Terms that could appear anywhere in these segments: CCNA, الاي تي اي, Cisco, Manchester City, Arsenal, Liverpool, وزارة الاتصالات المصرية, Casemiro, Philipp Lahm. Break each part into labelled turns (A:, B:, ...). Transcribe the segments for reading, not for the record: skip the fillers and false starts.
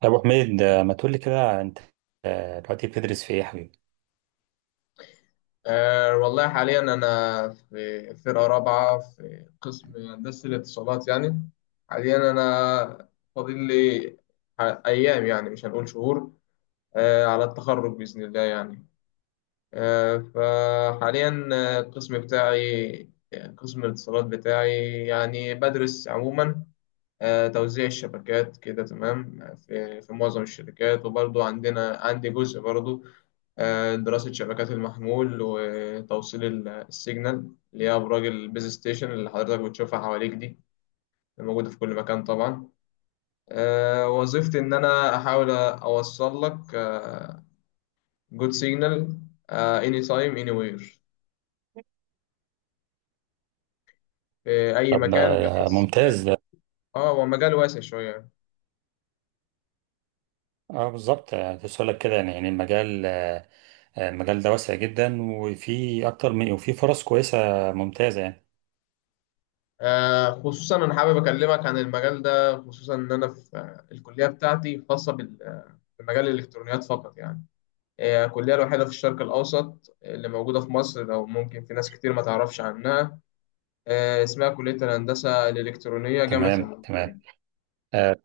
A: طب ابو حميد، ما تقول لي كده انت. دلوقتي بتدرس في ايه يا حبيبي؟
B: والله حاليا أنا في فرقة رابعة في قسم هندسة الاتصالات، يعني حاليا أنا فاضل لي أيام، يعني مش هنقول شهور على التخرج بإذن الله، يعني فحاليا القسم بتاعي قسم الاتصالات بتاعي يعني بدرس عموما توزيع الشبكات كده تمام في معظم الشركات، وبرضو عندي جزء برضو دراسة شبكات المحمول، وتوصيل السيجنال اللي هي أبراج البيز ستيشن اللي حضرتك بتشوفها حواليك دي، موجودة في كل مكان طبعا. وظيفتي إن أنا أحاول أوصل لك جود سيجنال اني تايم اني وير في أي
A: طب
B: مكان، بحيث
A: ممتاز ده.
B: اه هو مجال واسع شوية.
A: اه، بالظبط، كنت لك كده يعني، المجال المجال ده واسع جدا، وفي اكتر من وفي فرص كويسه ممتازه يعني.
B: خصوصا أنا حابب أكلمك عن المجال ده، خصوصا إن أنا في الكلية بتاعتي خاصة بمجال الإلكترونيات فقط، يعني هي الكلية الوحيدة في الشرق الأوسط اللي موجودة في مصر، لو ممكن في ناس كتير ما تعرفش عنها. اسمها كلية الهندسة الإلكترونية جامعة
A: تمام
B: المنوفية.
A: تمام. آه،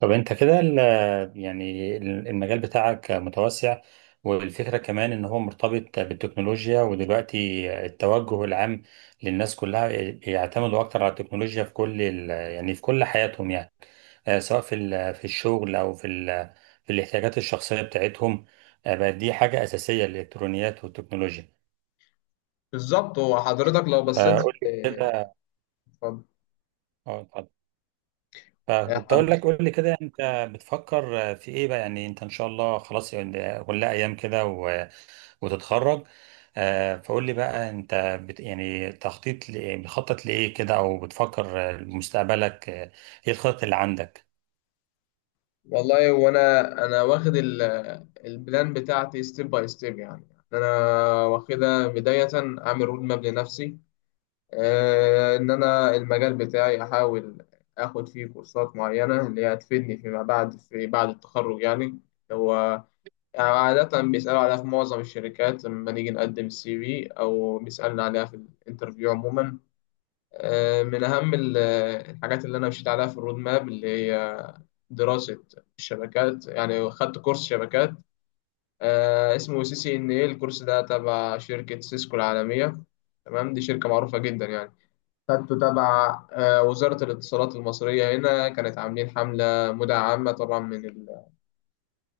A: طب انت كده، المجال بتاعك متوسع، والفكرة كمان ان هو مرتبط بالتكنولوجيا ودلوقتي التوجه العام للناس كلها يعتمدوا اكتر على التكنولوجيا في كل حياتهم يعني. سواء في الشغل او في الاحتياجات الشخصية بتاعتهم. بقت دي حاجة أساسية، الالكترونيات والتكنولوجيا.
B: بالظبط، هو حضرتك لو بصيت
A: فقول
B: في،
A: لي.
B: اتفضل
A: اه، اتفضل.
B: يا
A: فكنت اقول
B: حضرتك.
A: لك، قول لي كده انت بتفكر في ايه بقى، يعني انت ان شاء الله خلاص يعني، ولا ايام كده وتتخرج؟ فقول لي بقى انت، بت يعني تخطيط لإيه- بتخطط لايه كده او بتفكر لمستقبلك. ايه الخطط اللي عندك؟
B: والله وانا واخد البلان بتاعتي ستيب باي ستيب، يعني انا واخدها بداية، اعمل رود ماب لنفسي. ان انا المجال بتاعي احاول اخد فيه كورسات معينة اللي هي هتفيدني فيما بعد في بعد التخرج، يعني هو يعني عادة بيسألوا عليها في معظم الشركات لما نيجي نقدم السي في، أو بيسألنا عليها في الانترفيو عموما. من أهم الحاجات اللي أنا مشيت عليها في الرود ماب اللي هي دراسة الشبكات، يعني خدت كورس شبكات اسمه CCNA. الكورس ده تبع شركة سيسكو العالمية، تمام، دي شركة معروفة جدا يعني. خدته تبع وزارة الاتصالات المصرية هنا، كانت عاملين حملة مدعمة طبعا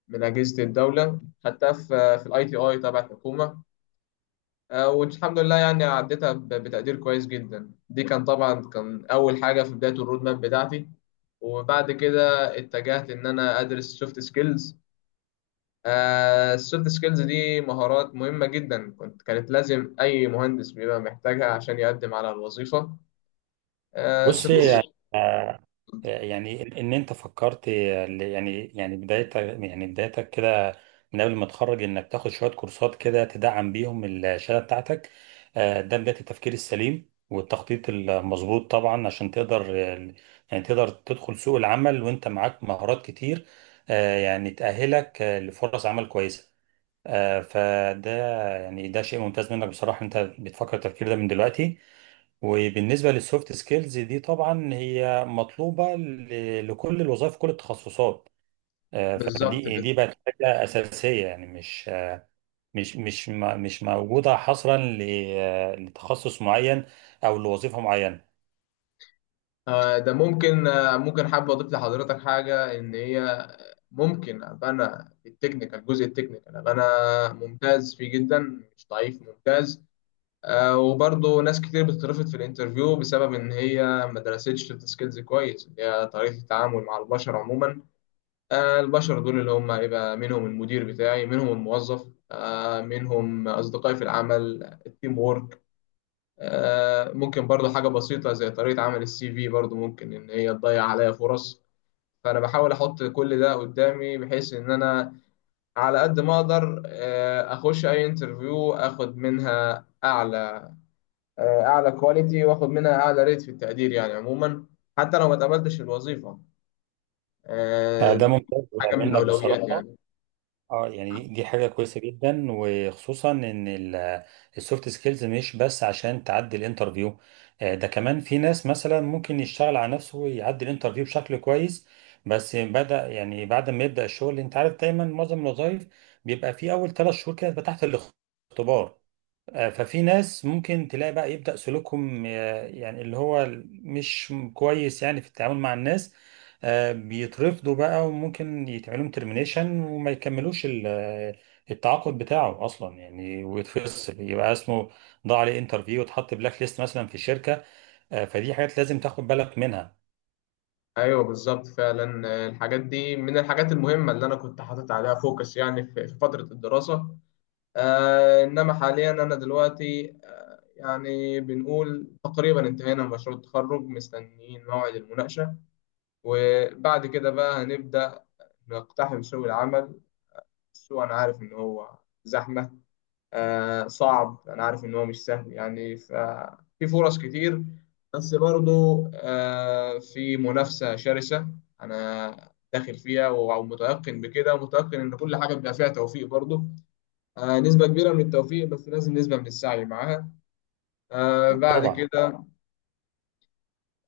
B: من أجهزة الدولة، خدتها في الاي تي اي تبع الحكومة. والحمد لله يعني عديتها بتقدير كويس جدا، دي كان طبعا أول حاجة في بداية الرود ماب بتاعتي. وبعد كده اتجهت إن أنا أدرس سوفت سكيلز. السوفت سكيلز دي مهارات مهمة جدا، كانت لازم أي مهندس بيبقى محتاجها عشان يقدم على الوظيفة.
A: بص
B: سوفت
A: يعني، ان انت فكرت بدايتك كده، من قبل ما تتخرج انك تاخد شويه كورسات كده تدعم بيهم الشهاده بتاعتك. ده بدايه التفكير السليم والتخطيط المظبوط طبعا، عشان تقدر يعني تقدر تدخل سوق العمل وانت معاك مهارات كتير، يعني تأهلك لفرص عمل كويسه. فده يعني ده شيء ممتاز منك بصراحه، انت بتفكر التفكير ده من دلوقتي. وبالنسبة للسوفت سكيلز دي، طبعا هي مطلوبة لكل الوظائف، كل التخصصات.
B: بالظبط
A: فدي
B: كده.
A: دي بقت حاجة أساسية، يعني مش موجودة حصرا لتخصص معين، أو لوظيفة معينة.
B: آه، ده ممكن آه، ممكن حابب أضيف لحضرتك حاجة، إن هي ممكن أبقى أنا في التكنيكال، الجزء التكنيكال أبقى أنا ممتاز فيه جدا، مش ضعيف، ممتاز. وبرضه ناس كتير بتترفض في الانترفيو بسبب إن هي ما درستش سوفت سكيلز كويس، اللي هي طريقة التعامل مع البشر عموما. البشر دول اللي هم يبقى منهم المدير بتاعي، منهم الموظف، منهم أصدقائي في العمل، التيم وورك. ممكن برضه حاجة بسيطة زي طريقة عمل السي في، برضه ممكن إن هي تضيع عليا فرص. فأنا بحاول أحط كل ده قدامي، بحيث إن أنا على قد ما أقدر أخش أي انترفيو أخد منها أعلى، اعلى كواليتي، واخد منها اعلى ريت في التقدير يعني عموما، حتى لو ما اتقبلتش الوظيفه
A: ده
B: دي،
A: ممتاز
B: حاجه من
A: منك
B: الاولويات
A: بصراحة.
B: يعني.
A: اه، يعني دي حاجة كويسة جدا، وخصوصا ان السوفت سكيلز مش بس عشان تعدي الانترفيو. ده كمان في ناس مثلا ممكن يشتغل على نفسه ويعدي الانترفيو بشكل كويس، بس بدأ يعني بعد ما يبدأ الشغل انت عارف دايما معظم الوظائف بيبقى في اول 3 شهور كده بتبقى تحت الاختبار. ففي ناس ممكن تلاقي بقى يبدأ سلوكهم يعني اللي هو مش كويس يعني في التعامل مع الناس، بيترفضوا بقى، وممكن يتعملهم ترمينيشن وما يكملوش التعاقد بتاعه اصلا يعني، ويتفصل يبقى اسمه ضاع عليه انترفيو، وتحط بلاك ليست مثلا في الشركة. فدي حاجات لازم تاخد بالك منها
B: ايوه، بالظبط فعلا. الحاجات دي من الحاجات المهمه اللي انا كنت حاطط عليها فوكس، يعني في فتره الدراسه. انما حاليا انا دلوقتي يعني بنقول تقريبا انتهينا من مشروع التخرج، مستنيين موعد المناقشه، وبعد كده بقى هنبدا نقتحم سوق العمل. السوق انا عارف ان هو زحمه، صعب، انا عارف ان هو مش سهل، يعني ففي فرص كتير بس برضو في منافسة شرسة انا داخل فيها، ومتيقن بكده، ومتيقن ان كل حاجة بيبقى فيها توفيق برضو. نسبة كبيرة من التوفيق، بس لازم نسبة من السعي معاها. بعد
A: طبعا.
B: كده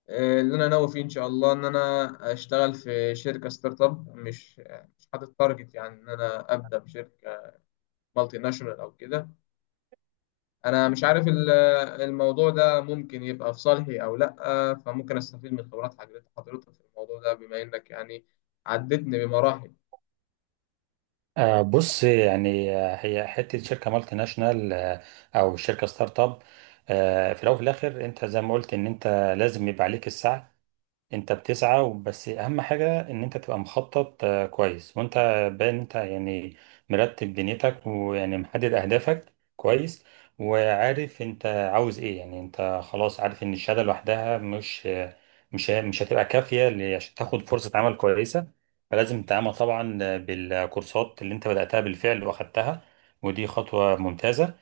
B: اللي انا ناوي فيه ان شاء الله ان انا اشتغل في شركة ستارت اب، مش حاطط تارجت يعني ان انا ابدا بشركة مالتي ناشونال او كده. انا مش عارف الموضوع ده ممكن يبقى في صالحي او لا، فممكن استفيد من خبرات حضرتك في الموضوع ده، بما انك يعني عدتني بمراحل.
A: بص يعني، هي حته شركه مالتي ناشونال او شركه ستارت اب، في الاول وفي الاخر انت زي ما قلت ان انت لازم يبقى عليك السعي. انت بتسعى، بس اهم حاجة ان انت تبقى مخطط كويس، وانت باين انت يعني مرتب دنيتك، ويعني محدد اهدافك كويس، وعارف انت عاوز ايه، يعني انت خلاص عارف ان الشهادة لوحدها مش آه، مش ه- مش هتبقى كافية عشان تاخد فرصة عمل كويسة. فلازم تتعامل طبعا بالكورسات اللي انت بدأتها بالفعل واخدتها، ودي خطوة ممتازة.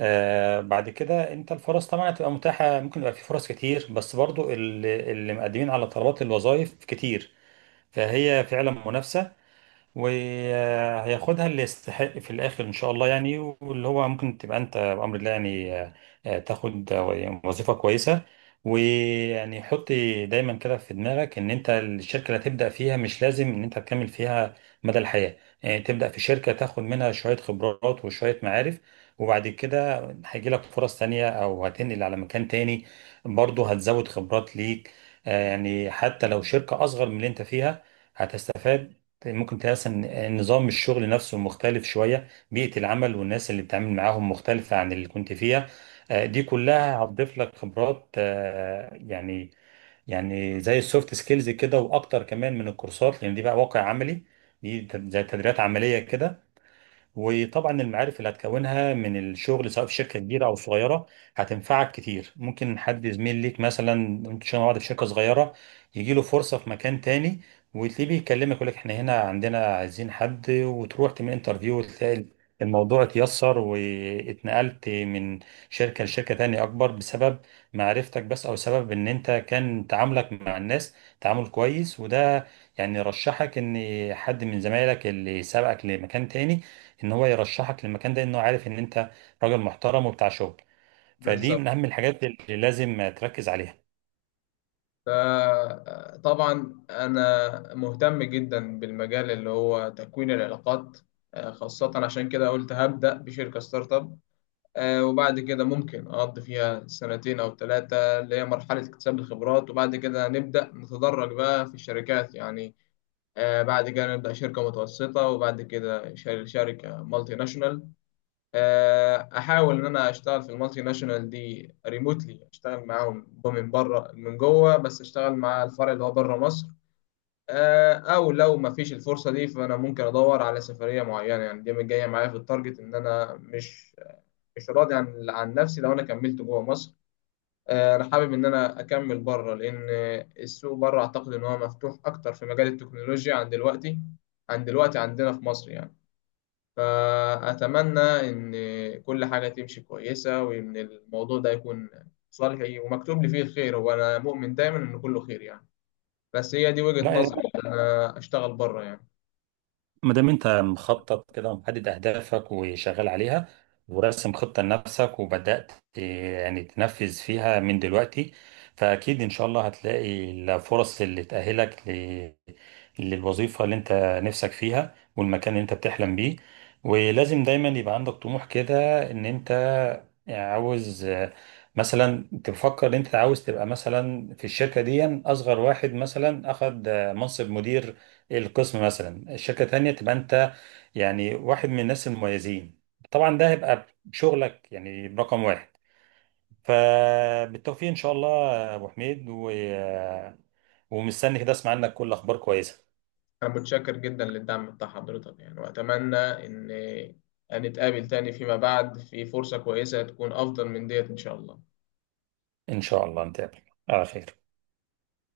A: بعد كده انت الفرص طبعا هتبقى متاحه، ممكن يبقى في فرص كتير، بس برضو اللي مقدمين على طلبات الوظائف كتير، فهي فعلا منافسه، وهياخدها اللي يستحق في الاخر ان شاء الله يعني، واللي هو ممكن تبقى انت بامر الله يعني تاخد وظيفه كويسه. ويعني حط دايما كده في دماغك، ان انت الشركه اللي هتبدا فيها مش لازم ان انت تكمل فيها مدى الحياه. يعني تبدا في شركه تاخد منها شويه خبرات وشويه معارف، وبعد كده هيجي لك فرص تانية او هتنقل على مكان تاني، برضه هتزود خبرات ليك. يعني حتى لو شركه اصغر من اللي انت فيها، هتستفاد. طيب، ممكن تلاقي اصلا نظام الشغل نفسه مختلف شويه، بيئه العمل والناس اللي بتتعامل معاهم مختلفه عن اللي كنت فيها. دي كلها هتضيف لك خبرات، يعني زي السوفت سكيلز كده، واكتر كمان من الكورسات، لان دي بقى واقع عملي، دي زي تدريبات عمليه كده. وطبعا المعارف اللي هتكونها من الشغل، سواء في شركه كبيره او صغيره، هتنفعك كتير. ممكن حد زميل ليك مثلا انتوا شغالين مع بعض في شركه صغيره، يجي له فرصه في مكان تاني، وتلاقيه بيكلمك يقول لك احنا هنا عندنا عايزين حد، وتروح تعمل انترفيو وتلاقي الموضوع اتيسر، واتنقلت من شركه لشركه تانية اكبر، بسبب معرفتك بس، او سبب ان انت كان تعاملك مع الناس تعامل كويس. وده يعني رشحك، ان حد من زمايلك اللي سبقك لمكان تاني ان هو يرشحك للمكان ده، انه عارف ان انت راجل محترم وبتاع شغل. فدي من
B: بالظبط.
A: اهم الحاجات اللي لازم تركز عليها.
B: فطبعا انا مهتم جدا بالمجال اللي هو تكوين العلاقات. خاصة عشان كده قلت هبدأ بشركة ستارت اب، وبعد كده ممكن اقضي فيها سنتين او ثلاثة اللي هي مرحلة اكتساب الخبرات، وبعد كده نبدأ نتدرج بقى في الشركات يعني. بعد كده نبدأ شركة متوسطة، وبعد كده شركة مالتي ناشونال. أحاول إن أنا أشتغل في المالتي ناشونال دي ريموتلي، أشتغل معاهم من بره من جوه، بس أشتغل مع الفرع اللي هو بره مصر. أو لو ما فيش الفرصة دي فأنا ممكن أدور على سفرية معينة، يعني دي جاية معايا في التارجت، إن أنا مش راضي عن نفسي لو أنا كملت جوه مصر. انا حابب ان انا اكمل بره، لان السوق بره اعتقد ان هو مفتوح اكتر في مجال التكنولوجيا عن دلوقتي، عندنا في مصر يعني. فاتمنى ان كل حاجه تمشي كويسه، وان الموضوع ده يكون صالحي ومكتوب لي فيه الخير، وانا مؤمن دايما ان كله خير يعني. بس هي دي وجهة
A: لا،
B: نظري إن انا اشتغل بره يعني.
A: ما دام انت مخطط كده ومحدد اهدافك وشغال عليها، وراسم خطة لنفسك، وبدأت يعني تنفذ فيها من دلوقتي، فأكيد إن شاء الله هتلاقي الفرص اللي تأهلك للوظيفة اللي انت نفسك فيها، والمكان اللي انت بتحلم بيه. ولازم دايما يبقى عندك طموح كده، ان انت عاوز مثلا تفكر ان انت عاوز تبقى مثلا في الشركة دي اصغر واحد مثلا اخد منصب مدير القسم، مثلا الشركة تانية تبقى انت يعني واحد من الناس المميزين. طبعا ده هيبقى شغلك يعني رقم واحد. فبالتوفيق ان شاء الله يا ابو حميد، ومستني كده اسمع عنك كل اخبار كويسة.
B: انا متشكر جدا للدعم بتاع حضرتك يعني، واتمنى ان نتقابل تاني فيما بعد في فرصة كويسة، تكون افضل من ديت ان شاء الله.
A: ان شاء الله نتقابل على خير.